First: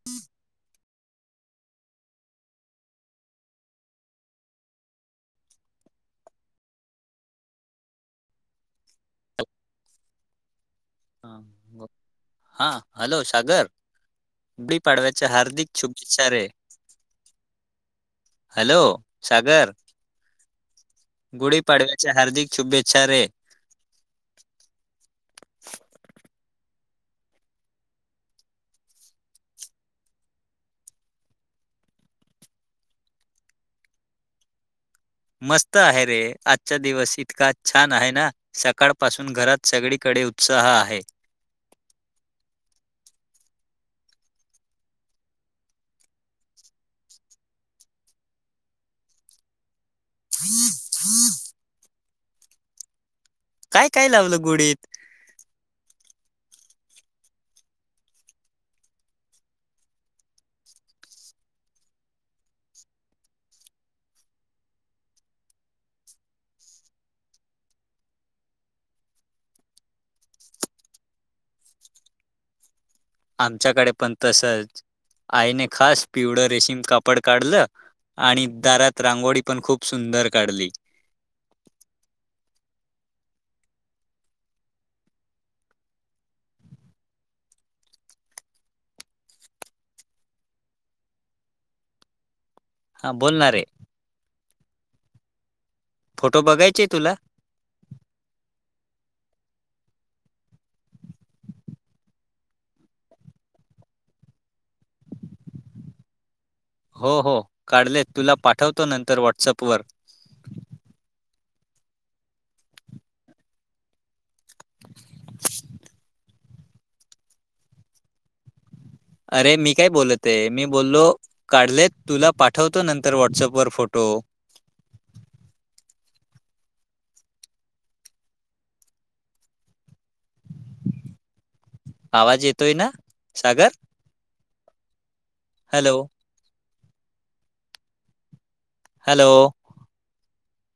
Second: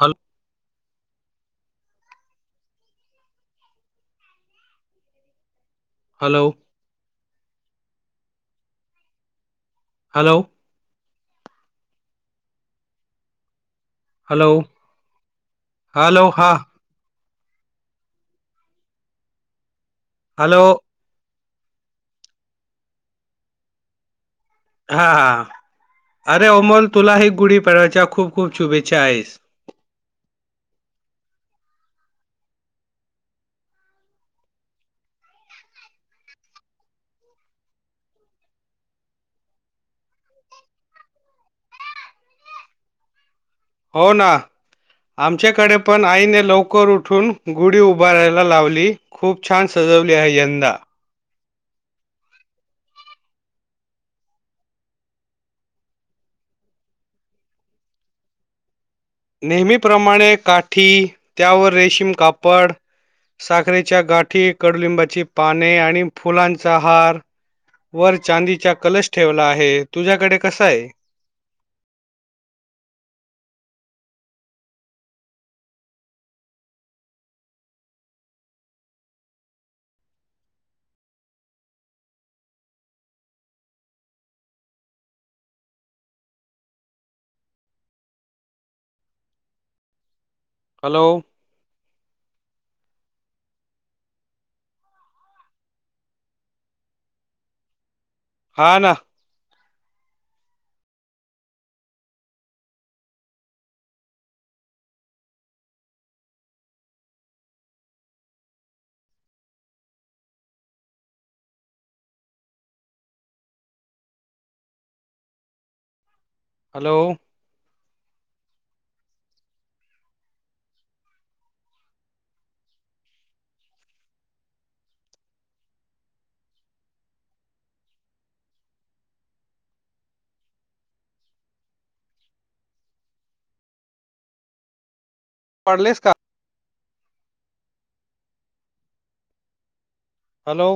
Hello hello! Hello! हा hello Sagar hello डी पाडव्याच्या हार्दिक हॅलो शुभेच्छा रे हा हॅलो सागर हॅलो! गुढी पाडव्याचे हार्दिक शुभेच्छा रे. हा हा,, अरे अमोल तुला ही गुढी पडव्याच्या खूप खूप शुभेच्छा आहेस. मस्त आहे रे, आजचा दिवस इतका छान आहे ना सकाळपासून घरात सगळीकडे उत्साह आहे. हो ना. आमच्याकडे पण आईने लवकर उठून गुढी उभारायला लावली खूप छान सजवली आहे यंदा. संअअअ.... काय काय लावलं गुढीत? नेहमीप्रमाणे काठी, त्यावर रेशीम कापड साखरेच्या गाठी, कडुलिंबाची पाने, आणि फुलांचा हार वर चांदीचा कलश ठेवला आहे, तुझ्याकडे कसा आहे? आमच्याकडे पण तसंच,, आईने खास पिवळं रेशीम कापड काढलं आणि दारात रांगोळी पण खूप सुंदर काढली. हॅलो! हं बोलणा रे. फोटो बघायचेय तुला? हा ना. हो हो काढलेत, तुला पाठवतो नंतर व्हॉट्सअप वर. [inaudible] हॅलो! अरे मी काय बोलतहे, मी बोललो काढलेत, तुला पाठवतो नंतर व्हॉट्सअपवर फोटो. आवाज येतोय ना, सागर. पाडलेस हॅलो का हॅलो हॅलो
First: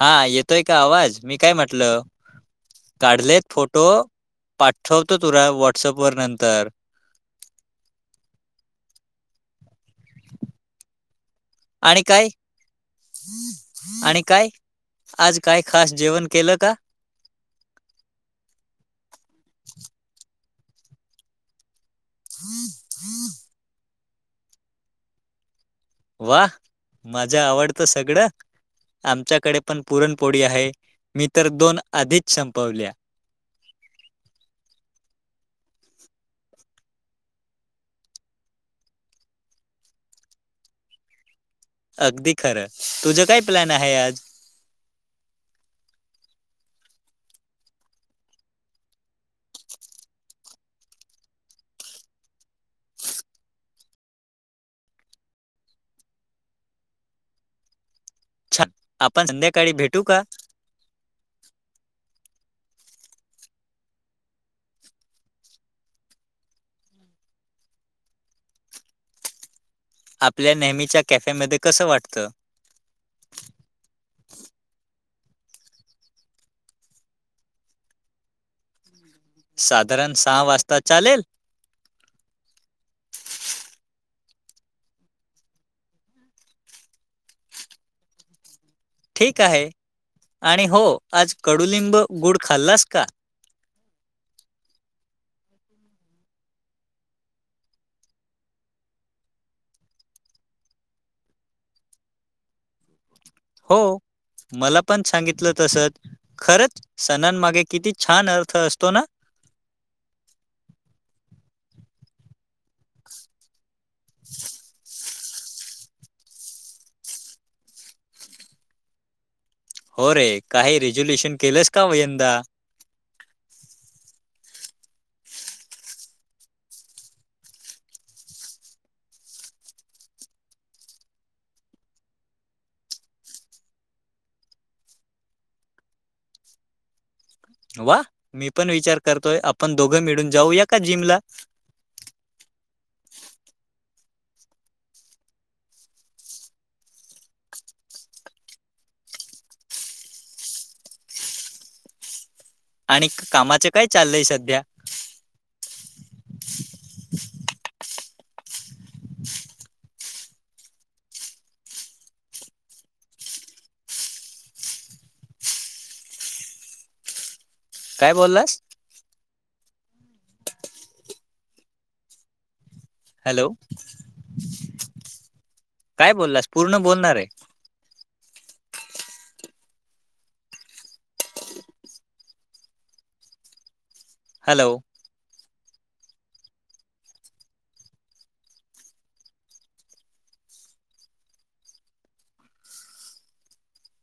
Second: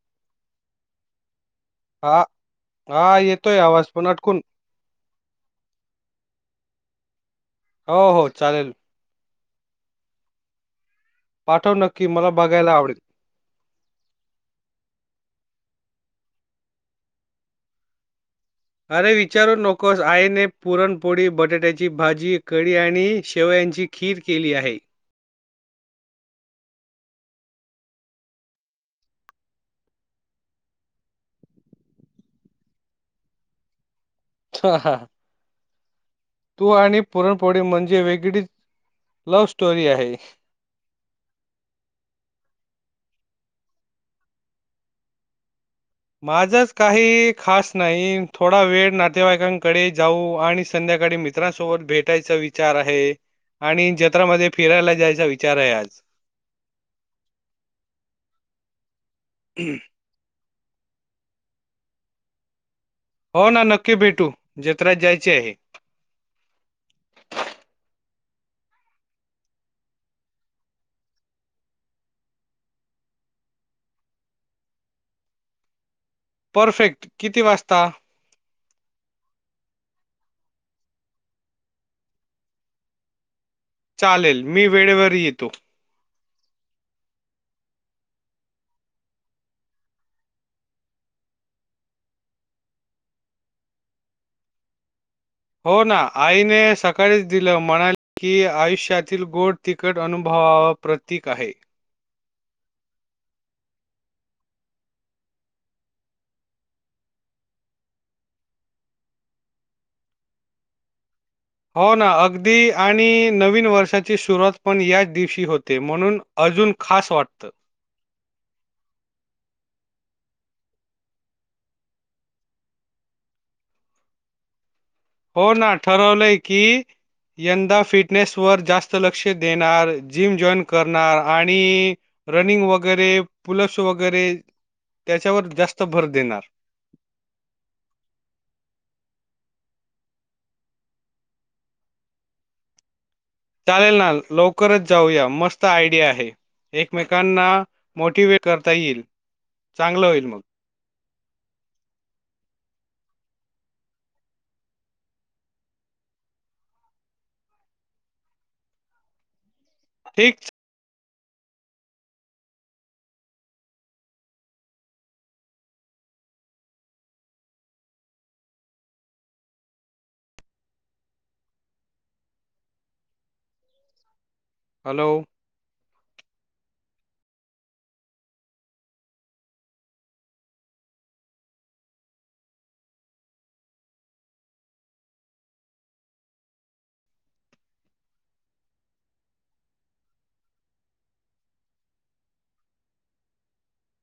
हा येतोय का आवाज मी काय म्हटल हा हा काढलेत येतोय फोटो. आवाज पण अटकून पाठवतो तुरा व्हॉट्सअप वर नंतर. हो हो चालेल. पाठव आणि नक्की काय मला बघायला आवडेल. आणि काय आज काय खास जेवण केल का? अरे विचारू नकोस आईने पुरणपोळी बटाट्या ची भाजी कडी आणि शेवयांची खीर केली आहे. वा माझ्या आवडत सगळ. आमच्याकडे पण पुरणपोळी आहे मी तर दोन आधीच संपवल्या. स्वाहा तू आणि पुरणपोळी म्हणजे वेगळीच लव्ह स्टोरी आहे. अगदी खर तुझ काय प्लॅन आहे आज. माझच काही खास नाही थोडा वेळ नातेवाईकांकडे जाऊ आणि संध्याकाळी मित्रांसोबत भेटायचा विचार आहे. आणि जत्रामध्ये फिरायला जायचा विचार आहे आज. छान आपण संध्याकाळी भेटू का? हो ना नक्की भेटू जत्रात जायचे आहे. आपल्या नेहमीच्या कॅफेमध्ये कस वाटत? परफेक्ट किती वाजता? साधारण सहा वाजता चालेल? चालेल मी वेळेवर येतो. ठीक आहे आणि हो आज कडुलिंब आणि गुड खाल्लास का? हो ना आईने सकाळीच दिल म्हणाली की आयुष्यातील गोड तिकट अनुभव प्रतीक आहे. हो. मला पण सांगितल होत भर खरच सणांमागे किती छान अर्थ असतो ना. हो ना अगदी आणि नवीन वर्षाची सुरुवात पण याच दिवशी होत. ते म्हणून वाटत. हो रे काही रेजोल्युशन केलस का व यंदा हो ना ठरवलय की यंदा फिटनेस वर जास्त लक्ष देणार जिम जॉईन करणार आणि रनिंग वगैरे पुल्स वगैरे त्याच्यावर जास्त भर देणार वा मी पण विचार करतोय आपण दोघ मिळून जाऊया का जिमला. चालेल ना लवकरच जाऊया मस्त आयडिया आहे. एकमेकांना मोटिवेट करता येईल चांगलं होईल मग. आणि कामाच काय चाललय सध्या? [unintelligible] ठीक. काय बोललास? हॅलो. हॅलो. काय बोललास पूर्ण बोलणारे. हॅलो.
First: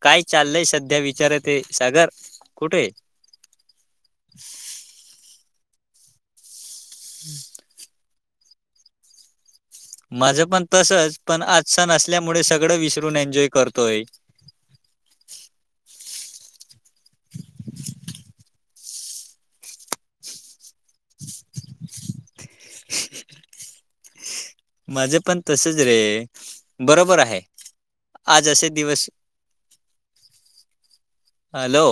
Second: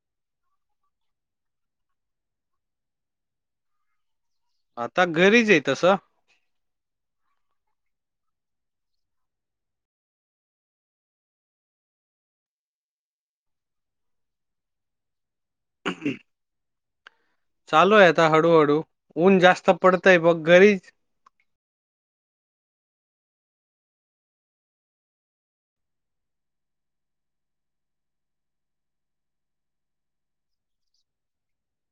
काय चाललय सध्या विचारत? सागर. कुठे हाय? आता घरीच आहे तसं. हम्म. माझं पण तसच पण आज सण असल्यामुळे सगळं विसरून एन्जॉय करतोय. चालू आहे आता हळूहळू. ऊन जास्त पडतय बघ घरीच माझं पण तसच रे. बरोबर आहे. आज असे दिवस हॅलो.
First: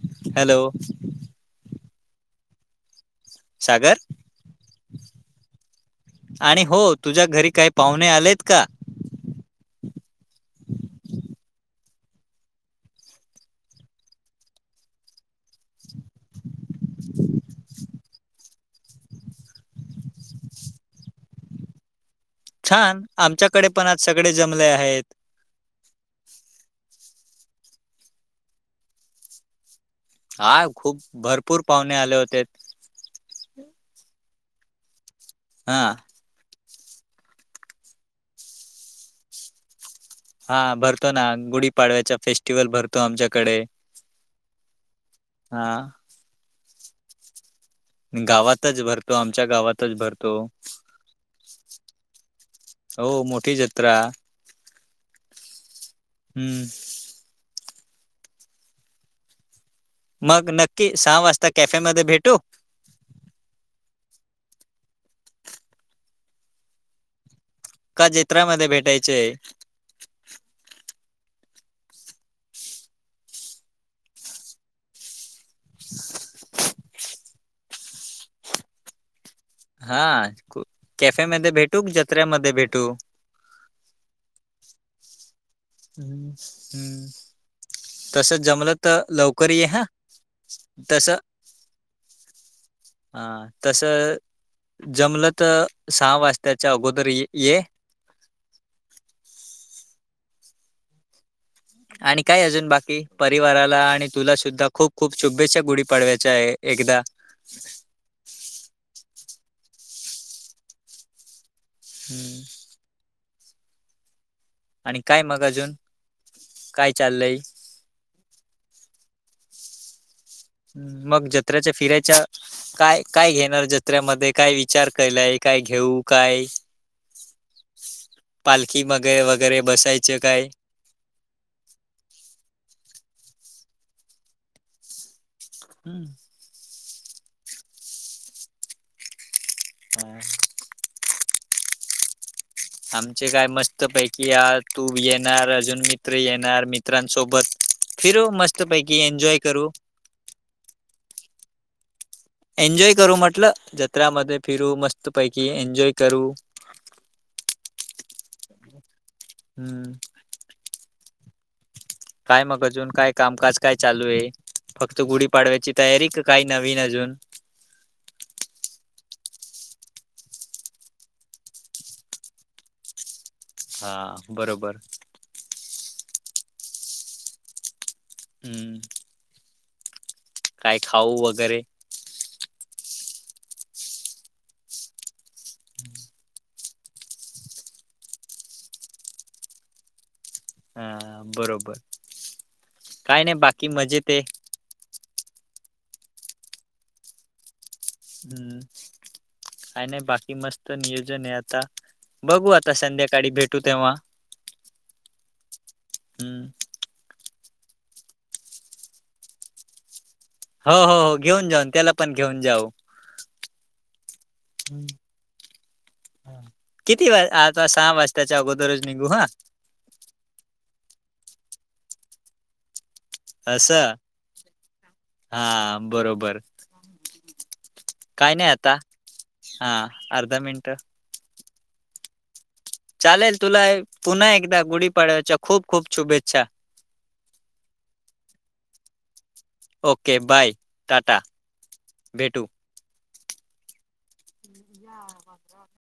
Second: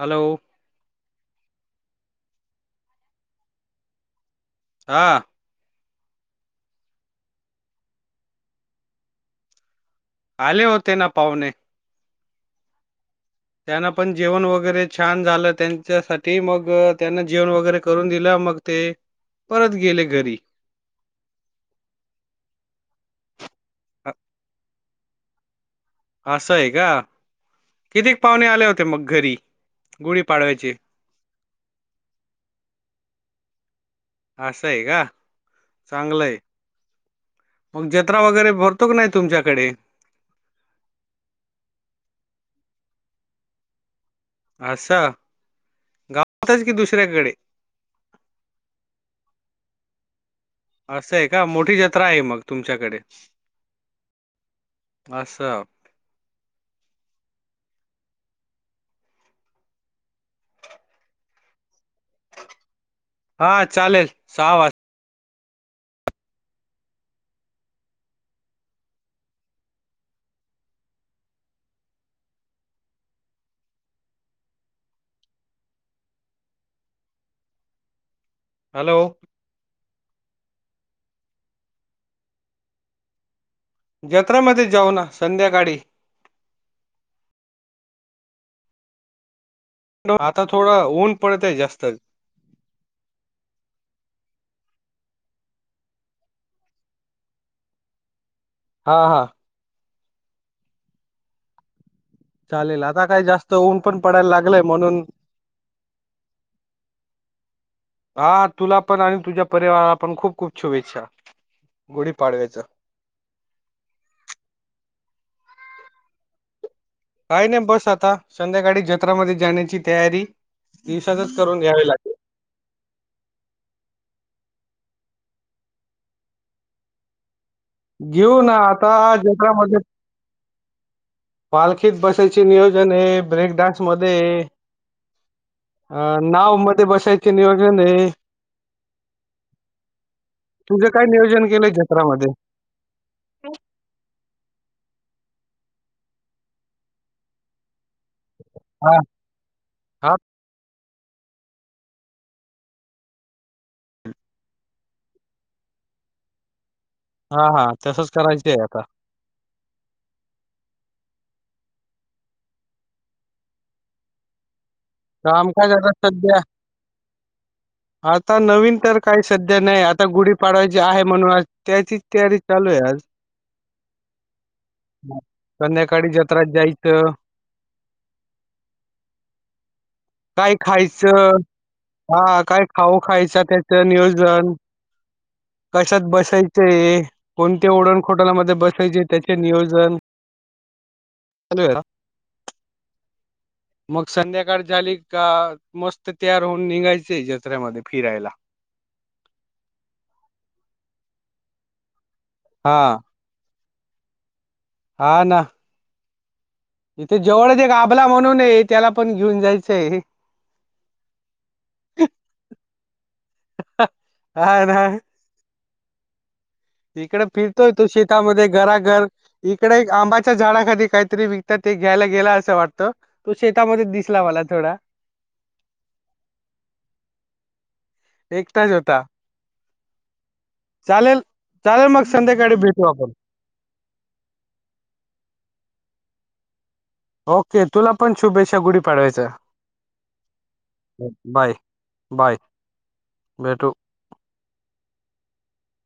हॅलो. हॅलो. सागर. हा. आणि हो. तुझ्या घरी काय पाहुणे आलेत का? आले होते ना पाहुणे. त्यांना पण जेवण वगैरे छान झालं. त्यांच्यासाठी मग त्यांना जेवण वगैरे करून दिला. मग ते परत गेले घरी. छान. आमच्याकडे पण आज अ- सगळे जमले आहेत. असं आहे का कितीक पाहुणे आले होते मग घरी? हा गुढीपाडव्याचे खूप भरपूर पाहुणे आले होते. असं आहे का, हां, चांगलं आहे. मग जत्रा वगैरे भरतो का नाही तुमच्याकडे? हा भरतो ना. गुढीपाडव्याचा फेस्टिवल भरतो आमच्याकडे. अस. हा. गावातच की दुसऱ्याकडे? गावातच भरतो. आमच्या गावातच भरतो. मग असं आहे का. मोठी जत्रा आहे मग तुमच्याकडे. हो मोठी जत्रा. हम्म. मग नक्की सहा वाजता कॅफेमध्ये भेटू. हा चालेल. सहा वाज का जत्रा मध्ये भेटायचंय. [unintelligible] हॅलो. हा. कॅफे मध्ये भेटू? की, जत्र्यामध्ये भेटू? जत्रेमध्ये जाऊ ना संध्याकाळी. हम हम, तस जमलं तर लवकर ये हा. आता थोडा ऊन तसं पडत आहे जास्त. हा. तस जमलं तर, सहा वाजताच्या अगोदर ये. हा हा. आणि काय अजून चालेल बाकी आता काय जास्त परिवाराला ऊन पण आणि पडायला तुला लागलंय सुद्धा खूप म्हणून खूप शुभेच्छा गुढीपाडव्याच्या एकदा. हा तुला पण आणि तुझ्या परिवाराला पण खूप खूप शुभेच्छा हम्म. गुढीपाडव्याच्या. आणि काय मग अजून? काय चाल काही नाही बस आता. संध्याकाळी जत्रामध्ये जाण्याची तयारी. मग दिवसातच करून जत्रेच्या घ्यावी फिरायच. लागेल काय काय घेणार जत्रेमध्ये? काय विचार केलाय, काय घेऊ काय? [inaudible] घेऊ ना पालखी आता मगे जत्रा वगैरे मध्ये. बसायचं काय पालखीत बसायचे नियोजन ब्रेक डान्स मध्ये अ हम्म. नाव मध्ये बसायचे नियोजन आहे. [inaudible] तुझे काय नियोजन केलंय जत्रा मध्ये. आमचे काय मस्त पैकी आज तू येणार अजून मित्र येणार मित्रांसोबत फिरू मस्त मस्त हा पैकी एन्जॉय करू. हा एन्जॉय करू म्हटलं जत्रामध्ये फिरू मस्त पैकी एन्जॉय करू. हा हा तसंच करायच आहे आता. हम्म. काय मग अजून काय कामकाज काय चालू आहे. फक्त गुढी काम पाडव्याची काय आता तयारी क सध्या काही नवीन अजून. आता नवीन तर काही सध्या नाही आता गुढी पाडवायची आहे म्हणून आज त्याचीच तयारी चालू आहे आज. हा बरोबर. संध्याकाळी जत्रेत जायचं. हम्म. काय खायच खाऊ वगैरे हा काय खाऊ खायच त्याच नियोजन. कशात बसायचे कोणत्या ओडण खोटलामध्ये बसायचे त्याचे नियोजन. हा चालू बरोबर आहे काय नाही बाकी. मग मजेत आहे संध्याकाळ झाली का मस्त तयार होऊन निघायचय जत्रेमध्ये फिरायला. हम्म काय नाही बाकी मस्त नियोजन आहे आता बघू आता हा संध्याकाळी भेट तो तेव्हा. हा ना. हम्म. इथे जवळच एक आभला म्हणून आहे त्याला पण घेऊन जायचं आहे. हो हो हो घेऊन जाऊन त्याला पण घेऊन जाऊ. [unintelligible] किती इकडे वाजता आता फिरतोय तो सहा वाजताच्या शेतामध्ये अगोदरज निघू घराघर हा. इकडे एक आंबाच्या झाडाखाली काहीतरी विकतात ते घ्यायला गेला असं वाटतं. तु शेतामध्ये दिसला मला थोडा हां हां बरोबर. काही नाही एकटाच आता, होता हां अर्धा मिनिट चाललं मगं संध्याकाळी भेटू आप लेल तुला एक पुन्हा एकदा गुढीपाडव्याच्या खूप खूप शुभेच्छा! ओके, तुला पण शुभेच्छा गुढी पाडव्याच्या. ओके, बाय, टाटा, बाय भेटु भेटू या बाबां. [inaudible]